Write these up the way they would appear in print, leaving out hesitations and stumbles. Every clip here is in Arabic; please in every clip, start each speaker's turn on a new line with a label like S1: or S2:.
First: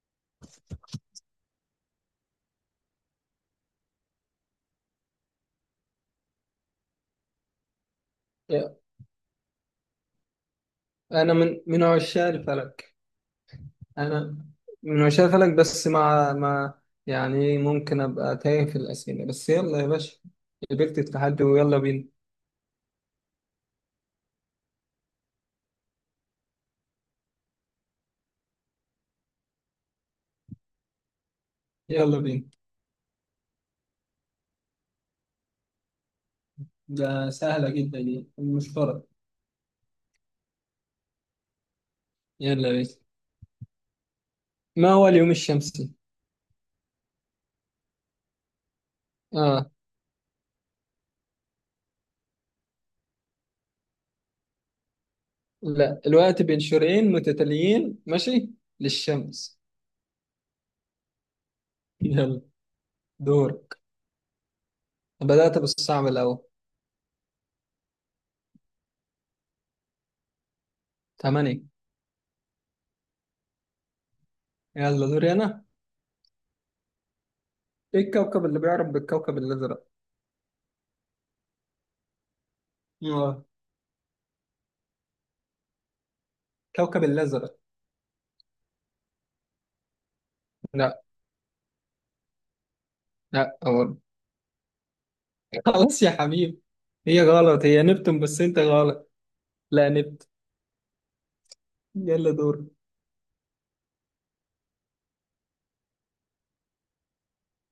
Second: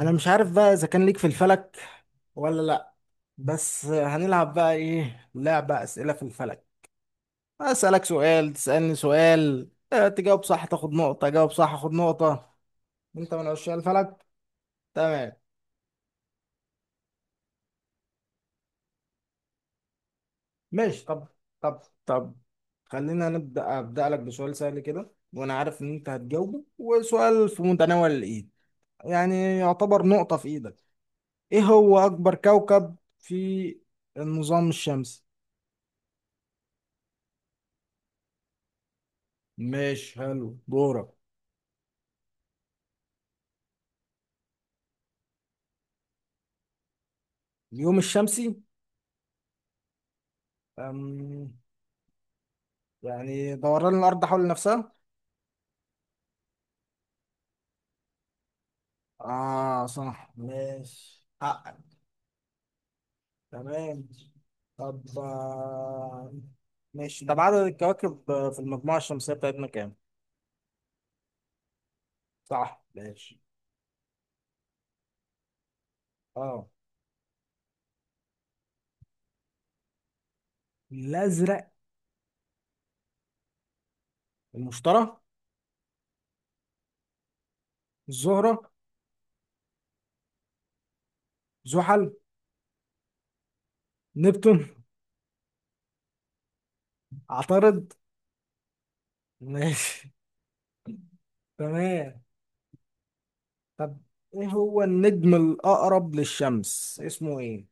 S1: انا مش عارف بقى اذا كان ليك في الفلك ولا لا. بس هنلعب بقى ايه لعبة اسئلة في الفلك. اسألك سؤال، تسألني سؤال، تجاوب صح تاخد نقطة،
S2: انا
S1: جاوب
S2: من
S1: صح
S2: من
S1: اخد
S2: عشاق
S1: نقطة.
S2: الفلك.
S1: انت من عشاق الفلك.
S2: انا من عشاق
S1: تمام،
S2: الفلك، بس مع. يعني ممكن ابقى تايه في الاسئله، بس يلا يا باشا. قبلت
S1: ماشي، طب
S2: التحدي ويلا
S1: طب
S2: بينا.
S1: طب خلينا أبدأ لك بسؤال سهل كده، وانا عارف ان انت هتجاوبه، وسؤال في متناول الايد، يعني يعتبر نقطة في ايدك. ايه هو
S2: يلا
S1: اكبر
S2: بينا.
S1: كوكب في النظام الشمسي؟
S2: ده سهله جدا، يعني مش فرق.
S1: ماشي، حلو، دورك.
S2: يلا بينا. ما هو اليوم الشمسي؟
S1: اليوم الشمسي؟
S2: اه.
S1: أم... يعني دوران الأرض حول نفسها.
S2: لا، الوقت بين شروقين متتاليين ماشي للشمس.
S1: آه صح، ماشي حقك.
S2: يلا، دورك.
S1: تمام، طب،
S2: بدأت بالصعب الاول.
S1: ماشي طب، عدد الكواكب في المجموعة الشمسية بتاعتنا كام؟
S2: 8.
S1: صح، ماشي.
S2: يلا دوري انا.
S1: اه،
S2: ايه الكوكب اللي بيعرف بالكوكب الازرق؟
S1: الأزرق؟
S2: اه،
S1: المشتري.
S2: الكوكب الازرق.
S1: الزهرة.
S2: لا.
S1: زحل.
S2: لا غلط.
S1: نبتون.
S2: خلاص يا حبيبي. هي غلط، هي
S1: عطارد.
S2: نبتون، بس انت غلط. لا،
S1: ماشي.
S2: نبت.
S1: تمام،
S2: يلا دور.
S1: طب، ايه هو النجم الأقرب للشمس؟ اسمه ايه؟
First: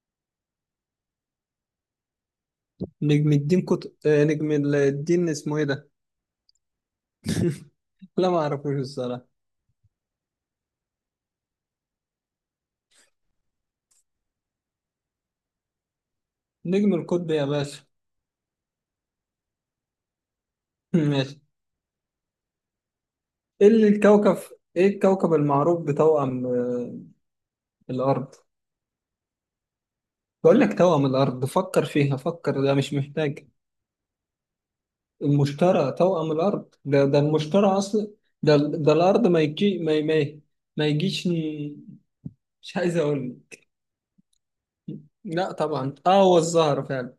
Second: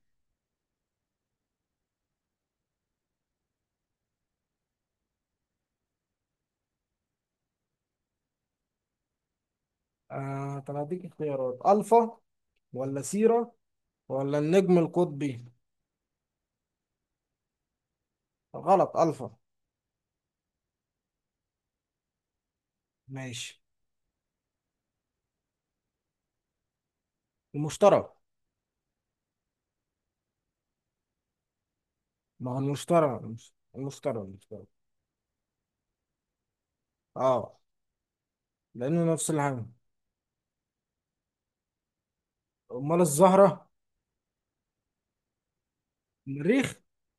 S2: نجم الدين كت... آه، نجم الدين اسمه ايه ده؟ لا، ما اعرفوش الصراحه.
S1: آه، طب هديك اختيارات: الفا، ولا سيرة، ولا النجم القطبي.
S2: نجم القطب يا باشا.
S1: غلط، الفا.
S2: ماشي.
S1: ماشي.
S2: ايه اللي الكوكب ايه الكوكب المعروف بتوأم
S1: المشتري.
S2: الارض؟ بقول لك توأم الارض، فكر فيها،
S1: ما هو
S2: فكر، ده مش
S1: المشتري
S2: محتاج.
S1: المش- المشتري المشتري
S2: المشتري توأم الارض؟ ده
S1: اه،
S2: المشتري اصلا. ده
S1: لانه
S2: الارض،
S1: نفس
S2: ما
S1: الحاجة.
S2: يجي ما. ما يجيش ن- مش عايز
S1: امال
S2: اقول.
S1: الزهرة.
S2: لا طبعا، اه هو
S1: المريخ.
S2: الزهر فعلا.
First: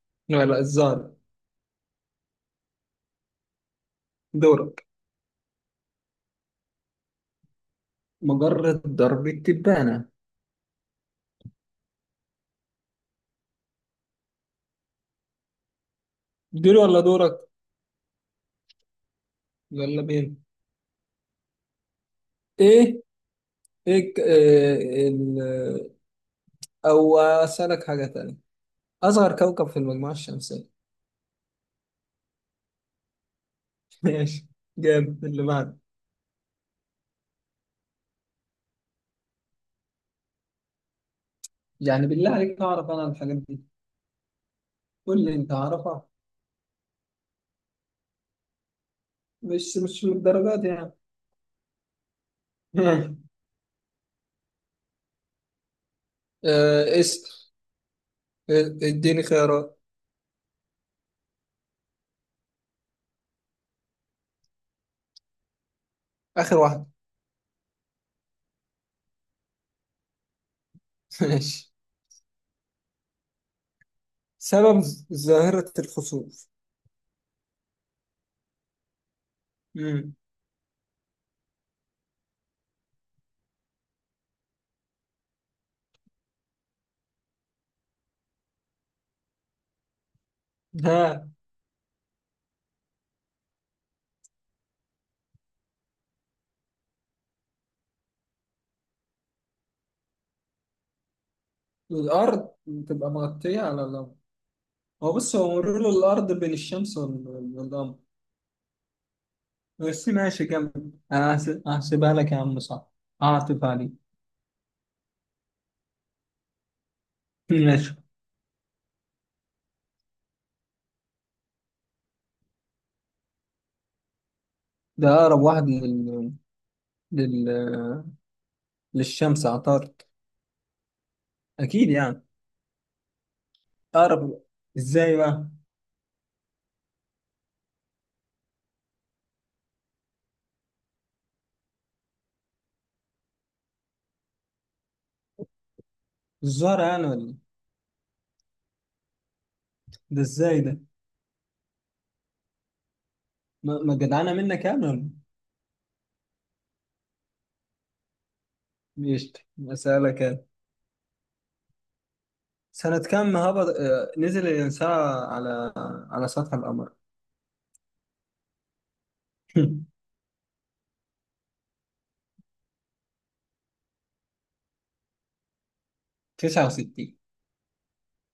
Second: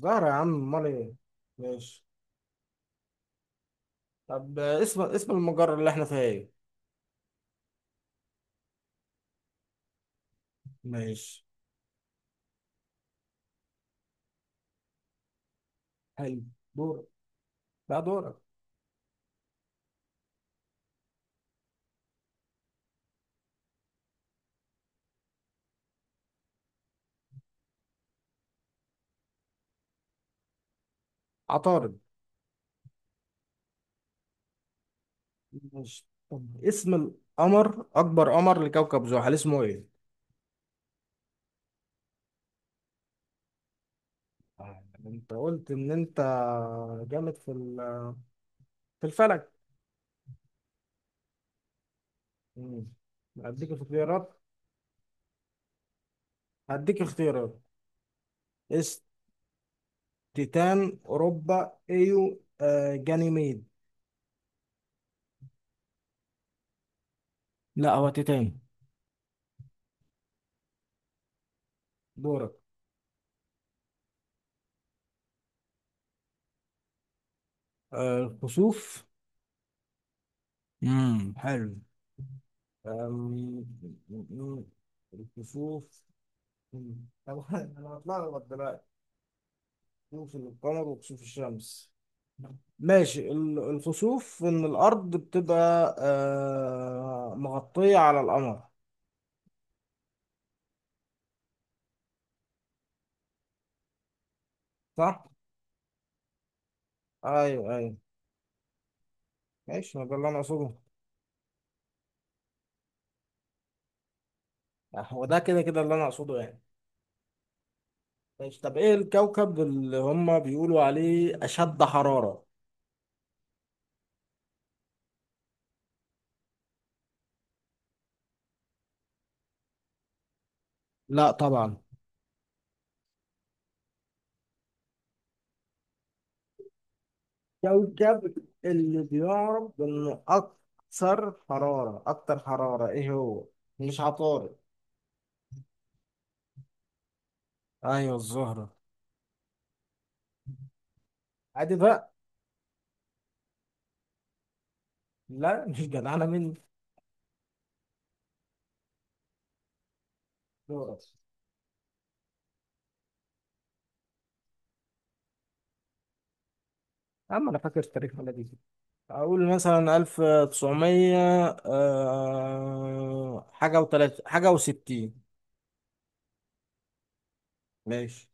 S1: زهرة يا
S2: لا
S1: عم،
S2: لا،
S1: امال
S2: الزهر.
S1: ايه. ماشي طب،
S2: دورك.
S1: اسم المجرة اللي احنا فيها ايه.
S2: مجرد ضرب التبانة.
S1: ماشي، حلو،
S2: دول ولا
S1: دورك.
S2: دورك؟
S1: لا، دورك.
S2: يلا بينا. ايه. إيه او اسألك حاجة تانية. اصغر كوكب في المجموعة الشمسية؟
S1: عطارد.
S2: ماشي. جامد، اللي بعد.
S1: ماشي طب، اسم القمر اكبر قمر لكوكب زحل اسمه ايه؟
S2: يعني بالله عليك، اعرف انا الحاجات دي؟ قول
S1: انت
S2: لي انت
S1: قلت ان
S2: عارفها.
S1: انت جامد في الفلك.
S2: مش من الدرجات يعني.
S1: مم. هديك اختيارات.
S2: آه
S1: هديك
S2: اسأل.
S1: اختيارات.
S2: آه،
S1: اس
S2: اديني خيارات.
S1: تيتان، اوروبا، ايو، جانيميد.
S2: اخر واحدة.
S1: لا، هو تيتان.
S2: ماشي.
S1: دورك.
S2: سبب ظاهرة الخسوف؟
S1: آه، كسوف.
S2: مم.
S1: حلو. آم، م- الكسوف. مم. طب، انا هتلخبط دلوقتي. كسوف القمر وكسوف
S2: ها؟
S1: الشمس. ماشي، الكسوف ان الارض بتبقى مغطية على القمر،
S2: الأرض بتبقى مغطية على القمر. هو
S1: صح؟
S2: بص، هو مرور الأرض بين الشمس
S1: ايوه،
S2: والقمر.
S1: ايوه. ماشي، ما
S2: بس
S1: ده اللي انا
S2: ماشي
S1: اقصده.
S2: كمل، أنا هحسبها لك يا عم، صح. هعطف عليك.
S1: هو ده، كده كده اللي انا اقصده يعني.
S2: ماشي،
S1: ماشي طب، ايه الكوكب اللي هم بيقولوا عليه اشد حرارة؟
S2: ده أقرب واحد لل... للشمس، عطارد.
S1: لا طبعا.
S2: أكيد يعني. أقرب. إزاي بقى؟
S1: كوكب اللي بيعرف انه اكثر حرارة ايه هو؟ مش عطارد.
S2: الزهرة يعني ولا إيه؟
S1: ايوه الزهرة.
S2: ده إزاي ده؟
S1: عادي بقى.
S2: ما جدعانة منك يعني ولا إيه؟
S1: لا، مش جدعانة مني.
S2: ماشي. أسألك أنا.
S1: دورك.
S2: سنة كم هبط آه، نزل الإنسان على سطح القمر؟
S1: يا عم، انا فاكر التاريخ ولا دي؟ اقول مثلا 1900، حاجة وتلات، حاجة وستين.
S2: 69.
S1: ماشي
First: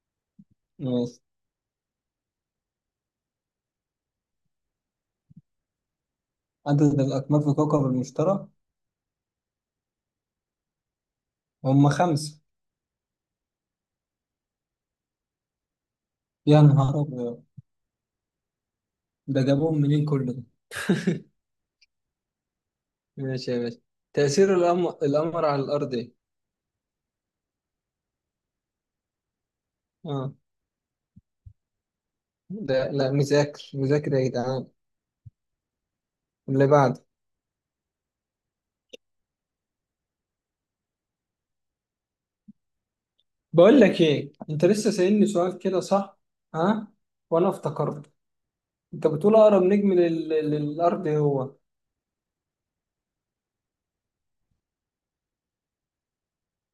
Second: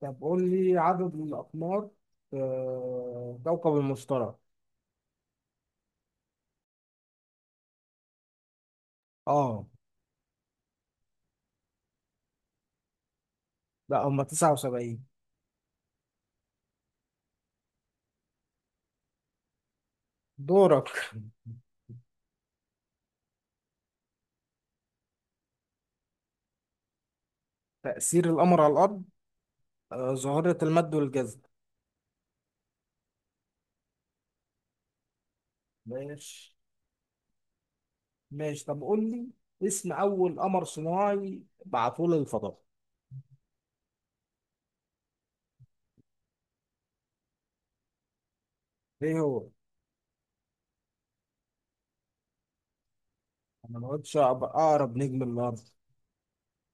S1: طب، قول لي عدد
S2: ماشي،
S1: الأقمار في كوكب المشتري.
S2: عدد الأقمار في كوكب المشتري؟
S1: اه.
S2: هم 5.
S1: لا، هما 79.
S2: يا نهار أبيض! ده جابوهم منين كل ده؟
S1: دورك.
S2: ماشي يا باشا. تأثير القمر على الأرض إيه؟
S1: تأثير القمر على الأرض،
S2: آه.
S1: ظاهرة المد والجذب.
S2: ده لا، مذاكر مذاكر يا جدعان.
S1: ماشي.
S2: اللي بعد.
S1: ماشي طب، قول لي اسم أول قمر صناعي بعثوه للفضاء.
S2: بقول لك إيه، أنت لسه سألني سؤال كده صح؟ ها؟ وأنا افتكرت أنت
S1: إيه
S2: بتقول
S1: هو؟
S2: أقرب نجم للأرض إيه هو.
S1: أنا ما قلتش أقرب نجم للأرض.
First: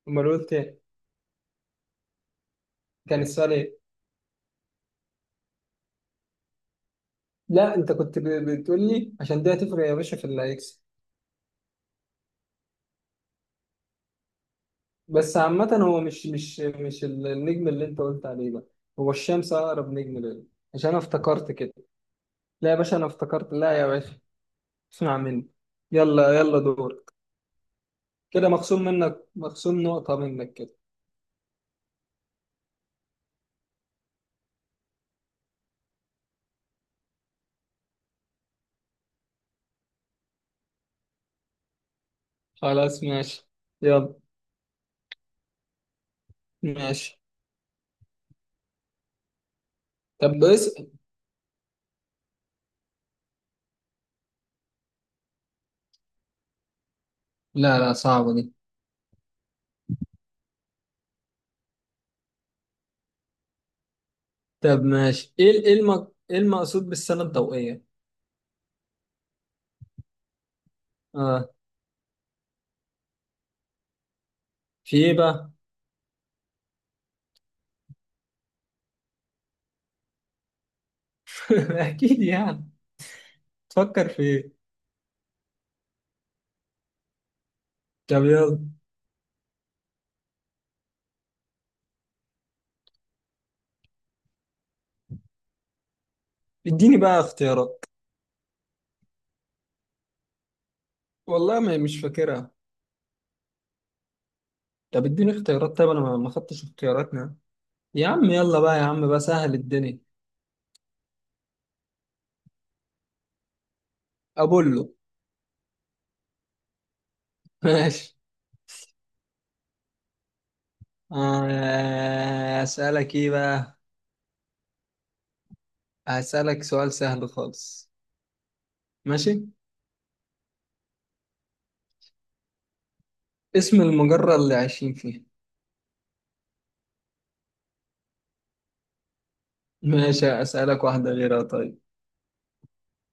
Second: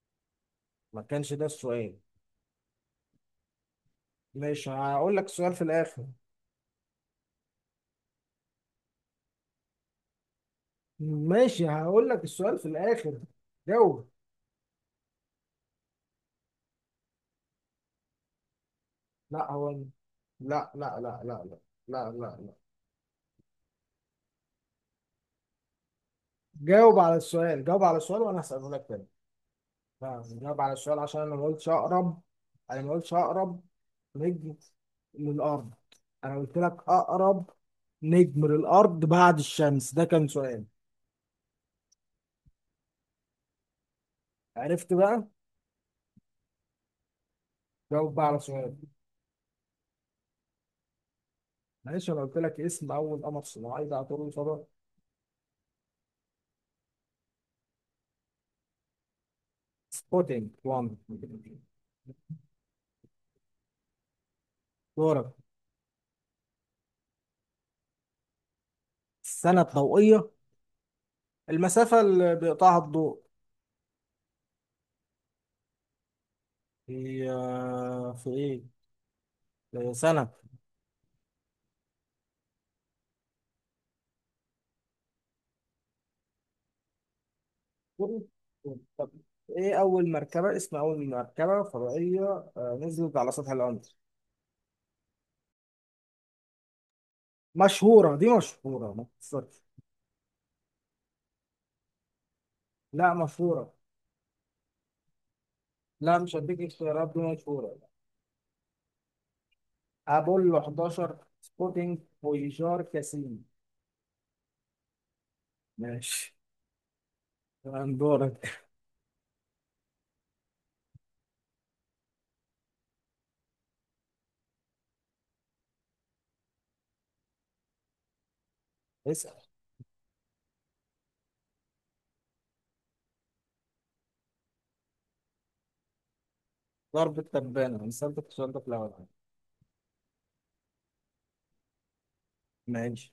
S2: أمال قلت إيه؟
S1: ما كانش ده السؤال.
S2: كان السؤال إيه؟
S1: ماشي، هقول لك السؤال في الآخر.
S2: لا أنت كنت بتقول لي، عشان ده هتفرق يا باشا في اللي هيكسب.
S1: ماشي، هقول لك السؤال في الآخر. جاوب.
S2: بس عامة، هو مش النجم اللي انت قلت عليه ده هو
S1: لا
S2: الشمس
S1: هو.
S2: اقرب نجم ليه.
S1: لا
S2: عشان انا
S1: لا لا لا لا،
S2: افتكرت كده.
S1: لا لا لا.
S2: لا يا باشا، انا افتكرت. لا يا باشا، اسمع مني. يلا يلا
S1: جاوب
S2: دورك.
S1: على السؤال، جاوب على السؤال، وانا
S2: كده
S1: هسأله
S2: مخصوم
S1: لك تاني.
S2: منك، مخصوم نقطة
S1: لا،
S2: منك
S1: جاوب على
S2: كده.
S1: السؤال عشان انا ما قلتش اقرب. انا ما قلتش اقرب نجم للارض. انا قلت لك اقرب نجم للارض بعد الشمس، ده كان سؤال.
S2: خلاص ماشي. يلا.
S1: عرفت بقى؟
S2: ماشي،
S1: جاوب بقى على سؤال.
S2: طب اسأل.
S1: معلش، انا قلت لك اسم اول قمر صناعي ده طول صدى.
S2: لا لا، صعبة دي.
S1: سبوتينج 1.
S2: طب
S1: دورك.
S2: ماشي، ايه ايه المقصود بالسنة الضوئية؟
S1: السنة الضوئية.
S2: اه.
S1: المسافة اللي بيقطعها الضوء
S2: في ايه بقى؟
S1: هي في ايه؟ سنة.
S2: اكيد يعني. تفكر في ايه؟
S1: قرب.
S2: طب يلا.
S1: طب، ايه اول مركبه اسم اول مركبه فضائيه نزلت على سطح القمر؟
S2: اديني بقى اختيارات.
S1: مشهوره دي، مشهوره، ما تخسرش.
S2: والله ما مش فاكرها.
S1: لا، مشهوره.
S2: طب اديني اختيارات، طيب انا ما
S1: لا،
S2: ما
S1: مش هديك
S2: خدتش
S1: اختيارات، دي
S2: اختياراتنا.
S1: مشهوره.
S2: يا عم يلا بقى، يا عم بقى سهل الدنيا.
S1: ابولو 11، سبوتينج، فويجار، كاسين.
S2: ابولو.
S1: ماشي، تمام،
S2: ماشي.
S1: دورك.
S2: اسالك ايه بقى؟ هسالك سؤال سهل خالص.
S1: اسال.
S2: ماشي. اسم المجرة اللي عايشين فيها؟
S1: ضرب التبانه، مثال السؤال ده في الاول.
S2: ماشي اسالك واحدة غيرها طيب.
S1: ماشي.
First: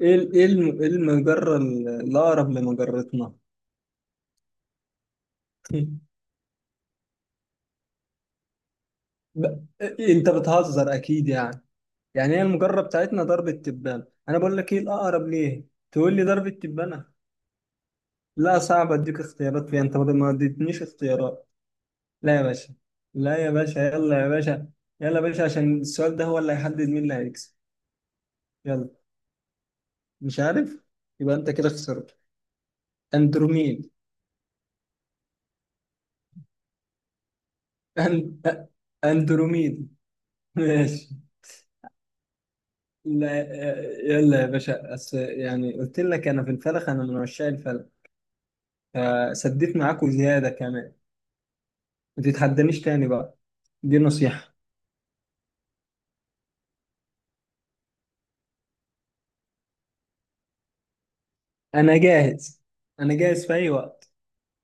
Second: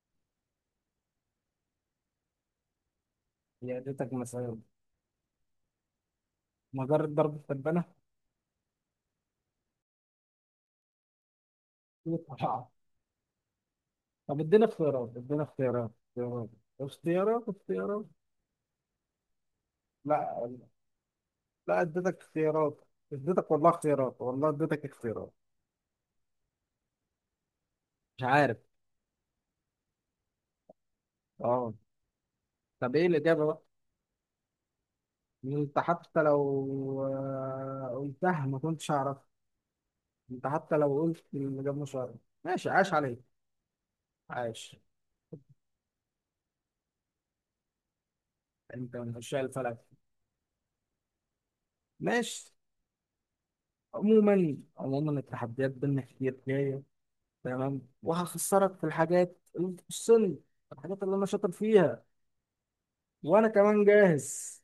S2: إيه المجرة الاقرب لمجرتنا؟
S1: هي اديتك مثال. مجرة ضرب التبانه.
S2: ب- انت بتهزر اكيد يعني. يعني هي المجرة بتاعتنا درب التبانة، انا
S1: طب،
S2: بقول
S1: ادينا
S2: لك ايه
S1: اختيارات،
S2: الاقرب
S1: ادينا
S2: ليه.
S1: اختيارات،
S2: تقول لي درب
S1: اختيارات،
S2: التبانة.
S1: اختيارات، اختيارات.
S2: لا صعب اديك اختيارات فيها، انت ما
S1: لا.
S2: اديتنيش اختيارات.
S1: لا اديتك
S2: لا يا باشا.
S1: اختيارات.
S2: لا
S1: اديتك
S2: يا
S1: والله
S2: باشا،
S1: اختيارات،
S2: يلا يا
S1: والله
S2: باشا.
S1: اديتك
S2: يلا يا
S1: اختيارات.
S2: باشا، عشان السؤال ده هو اللي هيحدد مين اللي هيكسب.
S1: مش عارف.
S2: يلا. مش عارف. يبقى انت كده
S1: اه.
S2: خسرت.
S1: طب ايه الاجابه بقى؟
S2: اندروميد.
S1: انت حتى لو
S2: أن...
S1: قلتها ما
S2: أ-
S1: كنتش اعرف.
S2: اندروميد.
S1: انت حتى لو
S2: ماشي.
S1: قلت الاجابه مش عارف. ماشي، عاش عليك.
S2: لا. يلا يا
S1: عاش.
S2: باشا، يعني قلت لك انا في الفلك، انا من عشاق الفلك.
S1: انت من عشاق
S2: فسديت
S1: الفلك.
S2: معاكم زيادة كمان. ما
S1: ماشي.
S2: تتحدانيش تاني بقى. دي نصيحة.
S1: عموما، التحديات بينا كتير جايه. تمام، وهخسرك في الحاجات اللي بتخصني، الحاجات اللي انا شاطر
S2: انا
S1: فيها.
S2: جاهز. انا جاهز
S1: وانا
S2: في اي
S1: كمان
S2: وقت.
S1: جاهز.